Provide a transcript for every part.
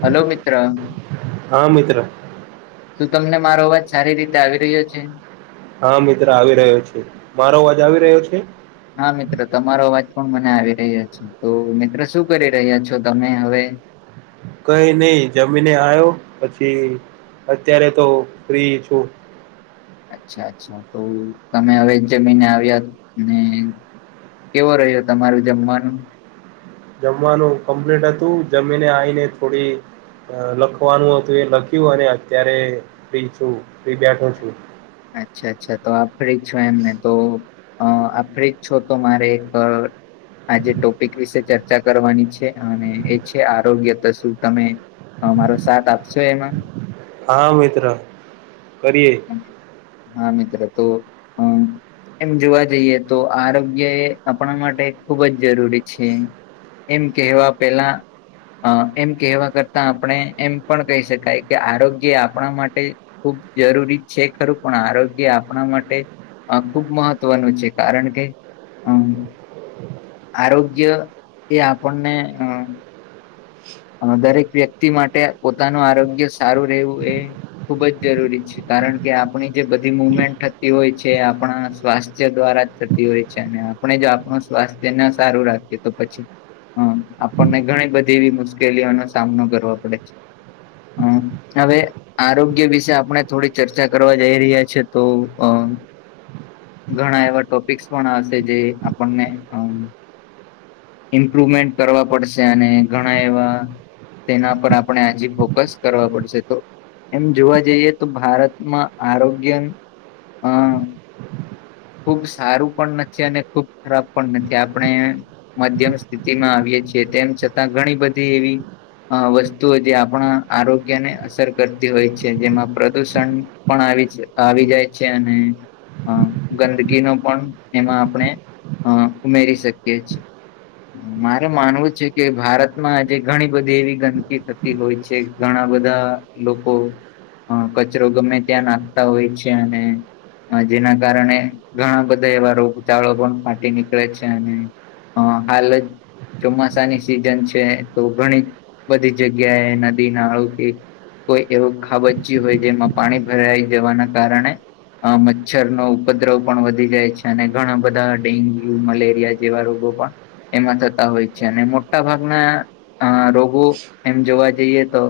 Hello મિત્ર. હા મિત્ર શું તમને મારો અવાજ સારી રીતે આવી રહ્યો છે. હા મિત્ર આવી રહ્યો છે મારો અજ આવી રહ્યો છે. હા મિત્રો તમારો અવાજ પણ મને આવી રહ્યા છે તો મિત્રો શું કરી રહ્યા છો તમે હવે. કઈ નહી જમીને આવ્યો પછી અત્યારે તો ફ્રી છું. અચ્છા અચ્છા તો તમે હવે જમીહિને આવ્યા ને કેવો રહ્યો તમારું જમવાનું. જમવાનું કમ્પ્લેટ હતું જમીને આવીને થોડી. લખવાનું હતું એ લખ્યું અને અત્યારે ફ્રી છું ફ્રી બેઠો છું. અચ્છા અચ્છા તો આપ ફ્રી છો એમને તો અ આ ફ્રિજ છો તો મારે એક આજે ટોપિક વિશે ચર્ચા કરવાની છે અને એ છે આરોગ્ય તો શું તમે. હ મારો સાથ આપશો એમાં. હા મિત્ર કરીયએ. હા મિત્ર તો અ. એમ જોવા જઈએ તો આરોગ્ય એ આપણા માટે ખુબ જ જરૂરી છે. એમ કેહેવા પેલા. અ એમ કહેવા કરતા આપણે એમ પણ કહી શકાય કે આરોગ્ય આપણા માટે. ખૂબ જરૂરી છે ખરું પણ આરોગ્ય આપણા માટે. આ ખુબ મહત્વનું છે કારણ કે અમ. આરોગ્ય એ આપણને અ. દરેક વ્યક્તિ માટે પોતાનું આરોગ્ય સારું રહેવું એ ખુબ જ જરૂરી છે. કારણ કે આપણી જે બધી મુવમેન્ટ થતી હોય છે આપણા સ્વાસ્થ્ય દ્વારા જ થતી હોય છે અને. આપણે જો આપણું સ્વાસ્થ્ય ન સારું રાખીએ તો પછી અ આપણને ઘણી બધી એવી મુશકલી. મુકેલીઓ નો સામનો કરવો પડે છે હમ હવે. આરોગ્ય વિશે આપણે થોડી ચર્ચા કરવા જઈ રહ્યા છે તો અ ઘણા એવા ટોપિક્સ પણ હશે જે આપણને. ઈમ્પ્રુવમેન્ટ કરવા પડશે અને ઘણા એવા. તેના પર આપણે આજી ફોકસ કરવા પડશે તો એમ જોવા જઈએ તો ભારતમાં આરોગ્ય અ. ખુબ સારું પણ નથી અને ખુબ ખરાબ પણ નથી આપણે. મધ્યમ સ્થિતિ માં આવીએ છીએ તેમ છતાં ઘણી બધી એવી. અ વસ્તુઓ જે આપણા આરોગ્યને અસર કરતી હોય છે જેમાં પ્રદુષણ પણ આવી આવી જાય છે અને હ. ગંદકીનો પણ એમાં આપણે અ ઉમેરી શકીએ છીએ. મારે માનવું છે કે ભારતમાં આજે ઘણી બધી એવી ગંદકી થતી હોય છે ઘણા બધા. લોકો. અ કચરો ગમે ત્યાં નાખતા હોય છે અને જેના કારણે. ઘણા બધા એવા રોગચળો પણ ફાટી નીકળે છે અને હાલ જ. ચોમાસાની સિઝન છે તો ઘણી બધી જગ્યાએ નદી નાળુથી. કોઈ એવું ખાબચી હોય જેમાં પાણી ભરાઈ જવાના કારણે. આ મચ્છર નો. ઉપદ્રવ પણ વધી જાય છે અને ઘણા બધા ડેન્ગ્યુ મલેરિયા જેવા રોગો પણ. એમાં થતા હોય છે અને મોટા ભાગના. અ રોગું એમ જોવા જઈએ તો.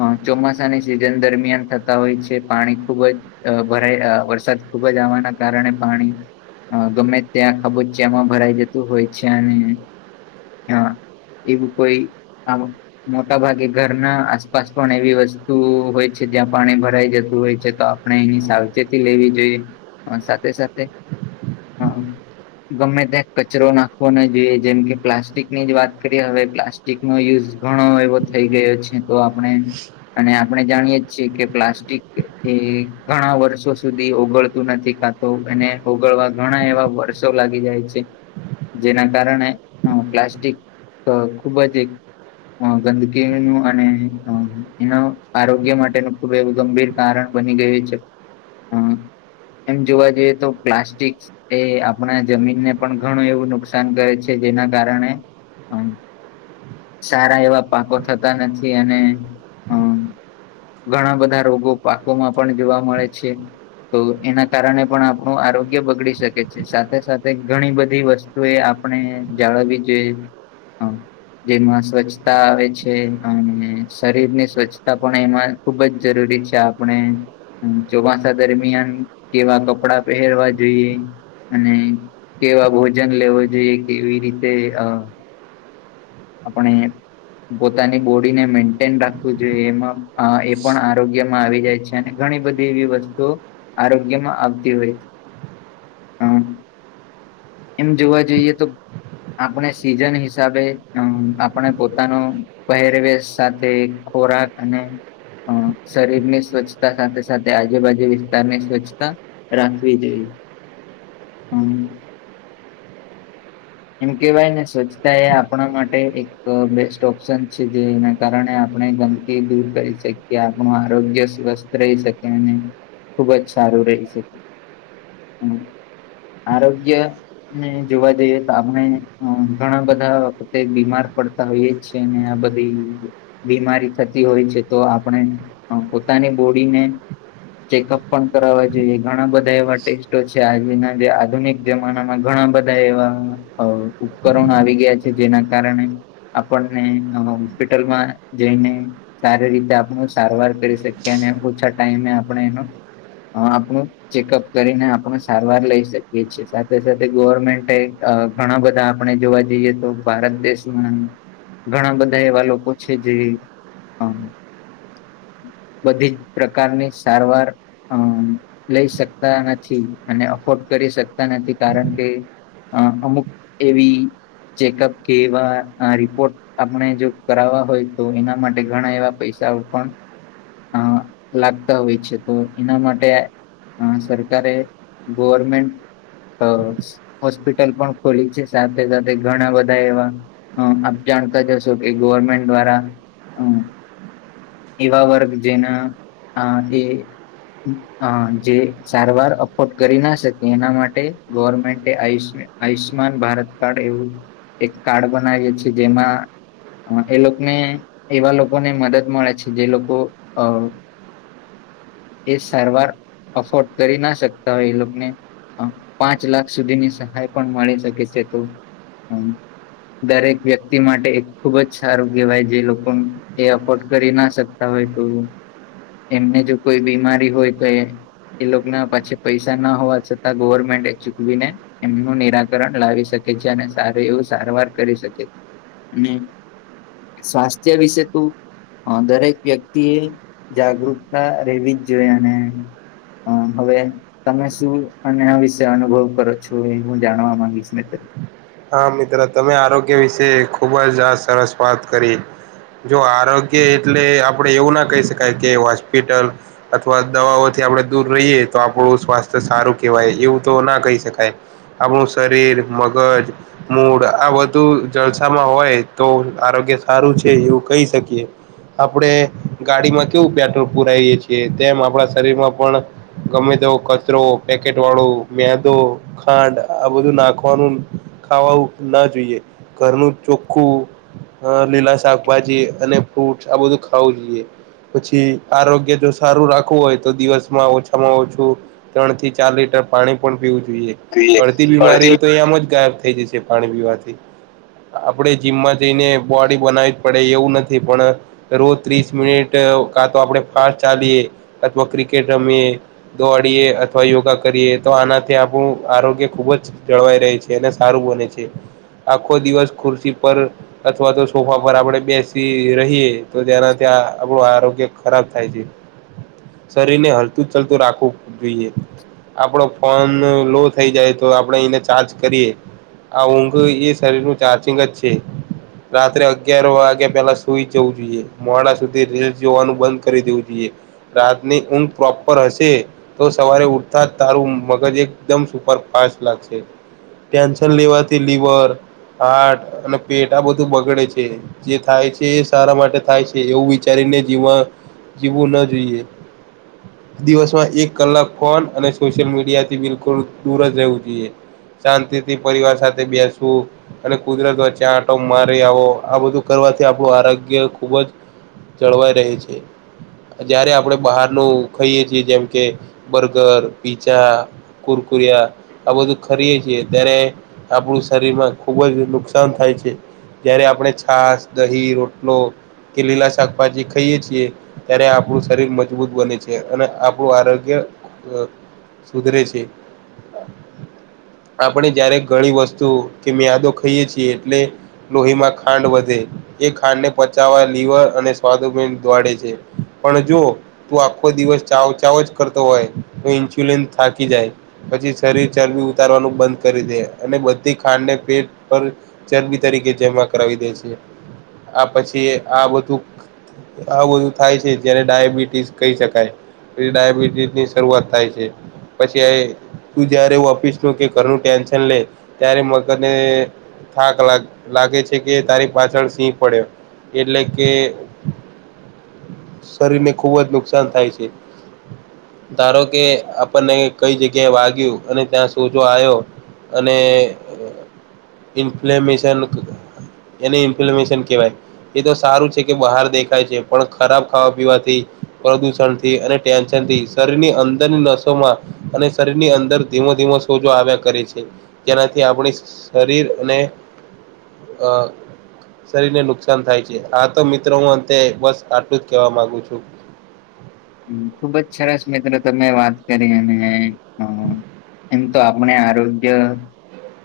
હ ચોમાસાની સિઝન દરમિયાન થતા હોય છે પાણી ખુબ જ. અ ભરાય વરસાદ ખુબ જ આવાના. કારણે પાણી ગમે ત્યાં ખબુચિયામાં ભરાઈ જતું હોય છે અને. હ એવું કોઈ આ. મોટા ભાગે ઘરના આસપાસ પણ એવી વસ્તુ હોય છે જ્યાં પાણી ભરાઈ જતું હોય છે તો આપણે એની સાવચેતી લેવી જોઈએ સાથે સાથે હ ગમે ત્યાં કચરો નાખવો ના જોઈએ જેમ કે પ્લાસ્ટિક ની જ વાત કરીએ હવે પ્લાસ્ટ નો યુઝ ઘણો એવો થઈ ગયો છે તો આપણે. અને આપણે જાણીય છીએ કે પ્લાસ્ટિક એ ઘણા વર્ષો સુધી ઓગળતું નથી. તો એને ઓગળવા ઘણા એવા વર્ષો લાગી જાય છે. જેના કારણે પ્લાસ્ટિક ખુબ જ એક. ગંદકીનુંનું અને એના આરોગ્ય માટેનું ખૂબ એવું ગંભીર. કારણ બની ગયું છે હમ. એમ જોવા જઈએ તો પ્લાસ્ટિક એ આપણા જમીનને પણ ઘણું એવું નુકસાન કરે છે જેના કારણે. હમ. સારા એવા પાકો થતા નથી અને અમ. ઘણા બધા રોગો પાકોમાં પણ જોવા મળે છે તો એના. કારણે પણ આપણું આરોગ્ય બગડી શકે છે સાથે સાથે ઘણી બધી વસ્તુ એ. આપ જાળ બી જો હ જેમાં સ્વચ્છતા આવે છે અને શરીર ની સ્વચ્છતા પણ એમાં. ખુબ જ જરૂરી છે આપણે ચોમાસા દરમિયાન કેવા કપડા પહેરવા જોઈએ અને કેવા ભોજન લેવો જોઈએ કેવી રીતે આપણે પોતાની બોડીને મેન્ટેન રાખવું જોઈએ એમાં એ પણ આરોગ્યમાં આવી જાય છે ઘણી બધી એવી વસ્તુઓ આરોગ્યમાં આવતી હોય છે હમ એમ જોવા જઈએ તો આપણે સીઝન હિસાબે અમ આપણે પોતાનો પહેરવેશ સાથે ખોરાક અને. અ શરીર ની સ્વચ્છતા સાથે સાથે આજુબાજુ વિસ્તારની સ્વચ્છતા. રાખવી તેવી હમ. એમ કેવાય ને સોચતા એ આપ આપણા માટે એક બેસ્ટ ઓપ્શન છે જેના કારણે આપણે ગંદકી દૂર કરી શકીએ કે આપણું આરોગ્ય સ્વસ્થ રહી શકે અને ખુબ જ સારું રહી શકે હમ આરોગ્ય ને જોવા જઈએ તો આપણે ઘણા બધા બીમાર પડતા હોય એ જ છે ને આ બધી બીમારી થતી હોય છે તો આપણે પોતાની બોડીને ચેકઅપ પણ કર જોઈએ ઘણા બધા એવા ટેસ્ટો છે આજના જે આધુનિક જમાનામાં ઘણા બધા એવા ઉપકરણો આવી ગયા છે જેના કારણે આપણને હોસ્પિટલમાં જઈને સારી રીતે આપણું સારવાર કરી શકીએ અને ઓછા ટાઈમે આપણે એનું આપણું ચેકઅપ કરીને આપણે સારવાર લઈ શકીએ છીએ સાથે સાથે ગવર્મેન્ટ. ઘણા બધા આપણે જોવા જઈએ તો ભારત દેશમાં ઘણા બધા એવા લોકો છે જે હમ બધી જ પ્રકારની સારવાર. અમ લઈ શકતા નથી અને અફોર્ડ કરી શકતા નથી કારણ કે અ અમુક એવી ચેકઅપ કે એવા રિપોર્ટ આપણે જો કરાવવા હોય તો એના માટે ઘણા એવા પૈસાઓ પણ. અ લાગતા હોય છે તો એના માટે હ સરકારે ગવર્મેન્ટ તો હોસ્પિટલ પણ ખુલી છે સાથે સાથે ઘણા બધા બધા એવા અભિયાન કર્યો છે કે ગવર્મેન્ટ દ્વારા એવા વર્ગ જેના આ એ અ જે સારવાર અફોર્ડ કરી ના શકે એના માટે ગવર્મેન્ટ આયુષમાન આયુષ્યમાન ભારત કાર્ડ એવું એક કાર્ડ બનાવીએ છેએ જેમાં એ લોકોને એવા લોકોને મદદ મળે છે જે લોકો અ એ સારવાર અફોર્ડ કરી ના શકતા હોય એ લોકોને પાંચ લાખ સુધીની સહાય પણ મળી શકે છે તો હમ્મ દરેક વ્યક્તિ માટે ખુબ જ સારું કહેવાય જે લોકોનુ એ અફોર્ડ કરી ના શકતા હોય તો એમને જો કોઈ બીમારી હોય તો એ એ લોકો ના પાછે પૈસા ના હોવા છતાં ગવર્મેન્ટ એ ચૂકવીને એમનું નિરાકરણ લાવી શકે છે અને એવું સારવાર કરી શકે અને સ્વાસ્થ્ય વિશે તું અ દરેક વ્યક્તિ એ જાગૃતતા રહેેવી જ જોઈએ અને હ હવે તમે શું અને આ વિશે અનુભવ કરો છો એ હું જાણવા માંગીશ મિત્ર હા મિત્ર તમે આરોગ્ય વિશે ખુબ જ આ સરસ વાત કરી જો આરોગ્ય એટલે આપડે એવું ના કહી શકાય કે હોસ્પિટલ અથવા દવાઓથી આપણે દૂર રહીએ તો આપણું સ્વાસ્થ્ય સારું કહેવાય એવું તો ના કહી શકાય આપણુ શરીર મગજ મૂળ આ બધું જળસામાં હોય તો આરોગ્ય સારું છે એવું કહી શકીએ આપણેે ગાડીમાં કેવું પેટ્રોલ પુરાવીએ છીએ તેમ આપણા શરીર માં પણ ગમે તેવો કચરો પેકેટ વાળું મેદો ખાંડ આ બધું નાખવાનું ખાવવું ના જોઈએ ઘરનું ચોખ્ખું અ લીલા શાકભાજી અને ફ્રૂટ આ બધું ખાવું જોઈએ પછી આરોગ્ય જો સારું રાખવું હોય તો દિવસમાં ઓછામાં ઓછું ત્રણ થી ચાર લીટર પાણી પણ પીવું જોઈએ અડધી બીમારીઓ તો એમ જ ગાયબ થય જશે પાણી પીવાથી આપણે જીમમાં જઈને બોડી બનાવી પડે એવું નથી પણ રોજ ત્રીસ મિનિટ કા તો આપણે ફાસ્ટ ચાલીએ અથવા ક્રિકેટ રમીએ દોડીએ અથવા યોગા કરીએ તો આનાથી આપણ આરોગ્ય ખુબ જ જળવાઈ રહી છે સારું બને છે આખો દિવસ ખુરશી પર અથવા તો સોફા પર આપડણે બેસી રહીએ તો તેનાથી આપણું આરોગ્ય ખરાબ થાય છે [inaudible] શરીર ને હલતું જ ચલતું રાખવું જોઈએ આપડો ફોન લો થઈ જાય તો આપણે એને ચાર્જ કરીએ આ ઊંઘ એ શરીર નું ચાર્જિંગ જ છે રાત્રે અગિયાર વાગ્યા પેલા સુઈ જવું જોઈએ મોડા સુધી રેલ જોવાનું બંધ કરી દેવું જોઈએ રાતની ઊંઘ પ્રોપર હશે તો સવારે ઉઠતા જ તારું મગજ એકદમ સુપર ફાસ્ટ લાગશે ટેન્શન લેવાથી લિવર હાર્ટ અને પેટ આ બધું બગડે છે. જે થાય છે એ સારા માટે થાય છે એવું વિચારીને જીમાં જીવવું ના જોઈએ. દિવસમાં એક કલાક ફોન અને સોશિયલ મીડિયા થી બિલકુલ દૂર જ રહેવું જોઈએ શાંતિથી પરિવાર સાથે બેસવું અને કુદરત વચ્ચે આંટો મારી આવો આ બધું કરવાથી આપણું આરોગ્ય ખુબ જ જળવાઈ રહી છે જયારે આપડે બહારનું ખાઈએ છીએ જેમ કે બર્ગર પીઝા કુરકુરિયા, આવ બધ ખરી ત્યારે આપણું શરીરમાં ખુબ જ નુકસાન થાય છે. જયારે આપણે છાસ દહી રોટલો કે લીલા શાકભાજી ખાઈએ છીએ. ત્યારે આપણું શરીર મજબૂત બને છે અને આપણું આરોગ્ય સુધરે છે. [unintelligible] આપણે જયારે ઘણી વસ્તુ કે મ્યાદો ખઈએ છીએ એટલે. લોહીમાં ખાંડ વધે. એ ખાંડને પચાવવા લવર અને સ્વાદ દોડે છે, પણ જો તું આખો દિવસ ચાવ ચાવ જ કરતો હોય, તો ઈન્સ્યુલિન થાકી જાય. પછી શરીર ચરબી ઉતારવાનું બંધ કરી દે અને બધી ખાંડ ને પેટ પર. ચરબી તરીકે જેમા કરાવી દે છે, આ પછી આ બધું આ બધું થાય છે જયારે ડાયાબિટીસ કહી શકાય. ડબસ ની શરૂઆત થાય છે, પછી તું જયારેપી કે ઘરનું ટેન્શન લે, ત્યારે મગજને થાક લાગે છે કે તારીખ પાછળ સિંહ પડ્યો. એટલે કે શરીર ને ખુબ જ નુકસાન થાય છે. ધારો કે આપણને કઈ જગ્યાએ વાગ્યું અને ત્યાં સુ તું જો આયો, અને ઇમ્ફલેમિસન ક એની ઇન્ફ્લમેશન કેવાય. એ તો સારું છે કે બહાર દેખાય છે પણ ખરાબ ખાવા પીવાથી, પ્રદુષણથી તે અને ટેન્શન થી શરીરની અંદરની નસોમાં, અને શરીર ની અંદર ધીમો ધીમો સોજો આવ્યા કરે છે, જેનાથી આપડી સ શરીર અને અ શરીર ને નુકસાન થાય છે આ તો મિત્રો હું અંતે બસ આટલું જ કેવા માંગુ છું. હ ખુબ જ સરસ મિત્ર તમે વાત કરી અને અ એમ તો આપણે આરોગ્ય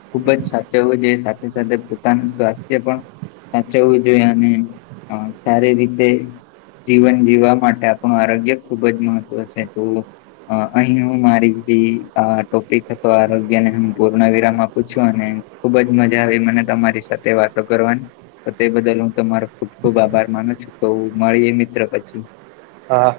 ખુબ જ સાચવવું જોઈએ સાથે એ સાથે પોતાનું સ્વાસ્થ્ય પણ. સાચવવું જોઈએ, અને અ સારી રીતે જીવન જીવવા માટે આપણું આરોગ્ય ખુબ જ મહત્વ છે તો. અ અહીં હું મારી જે અ ટોપિક હતો આરોગ્યને હું પૂર્ણ વિરામ આપું છું અને ખુબ જ મઝા આવી મને તમારી સાથે વાતો કરવાની. તો તે બદલ હું તમારો ખુબ ખુબ આભાર માનું છું તો મળીએ મિત્ર પછી. હા.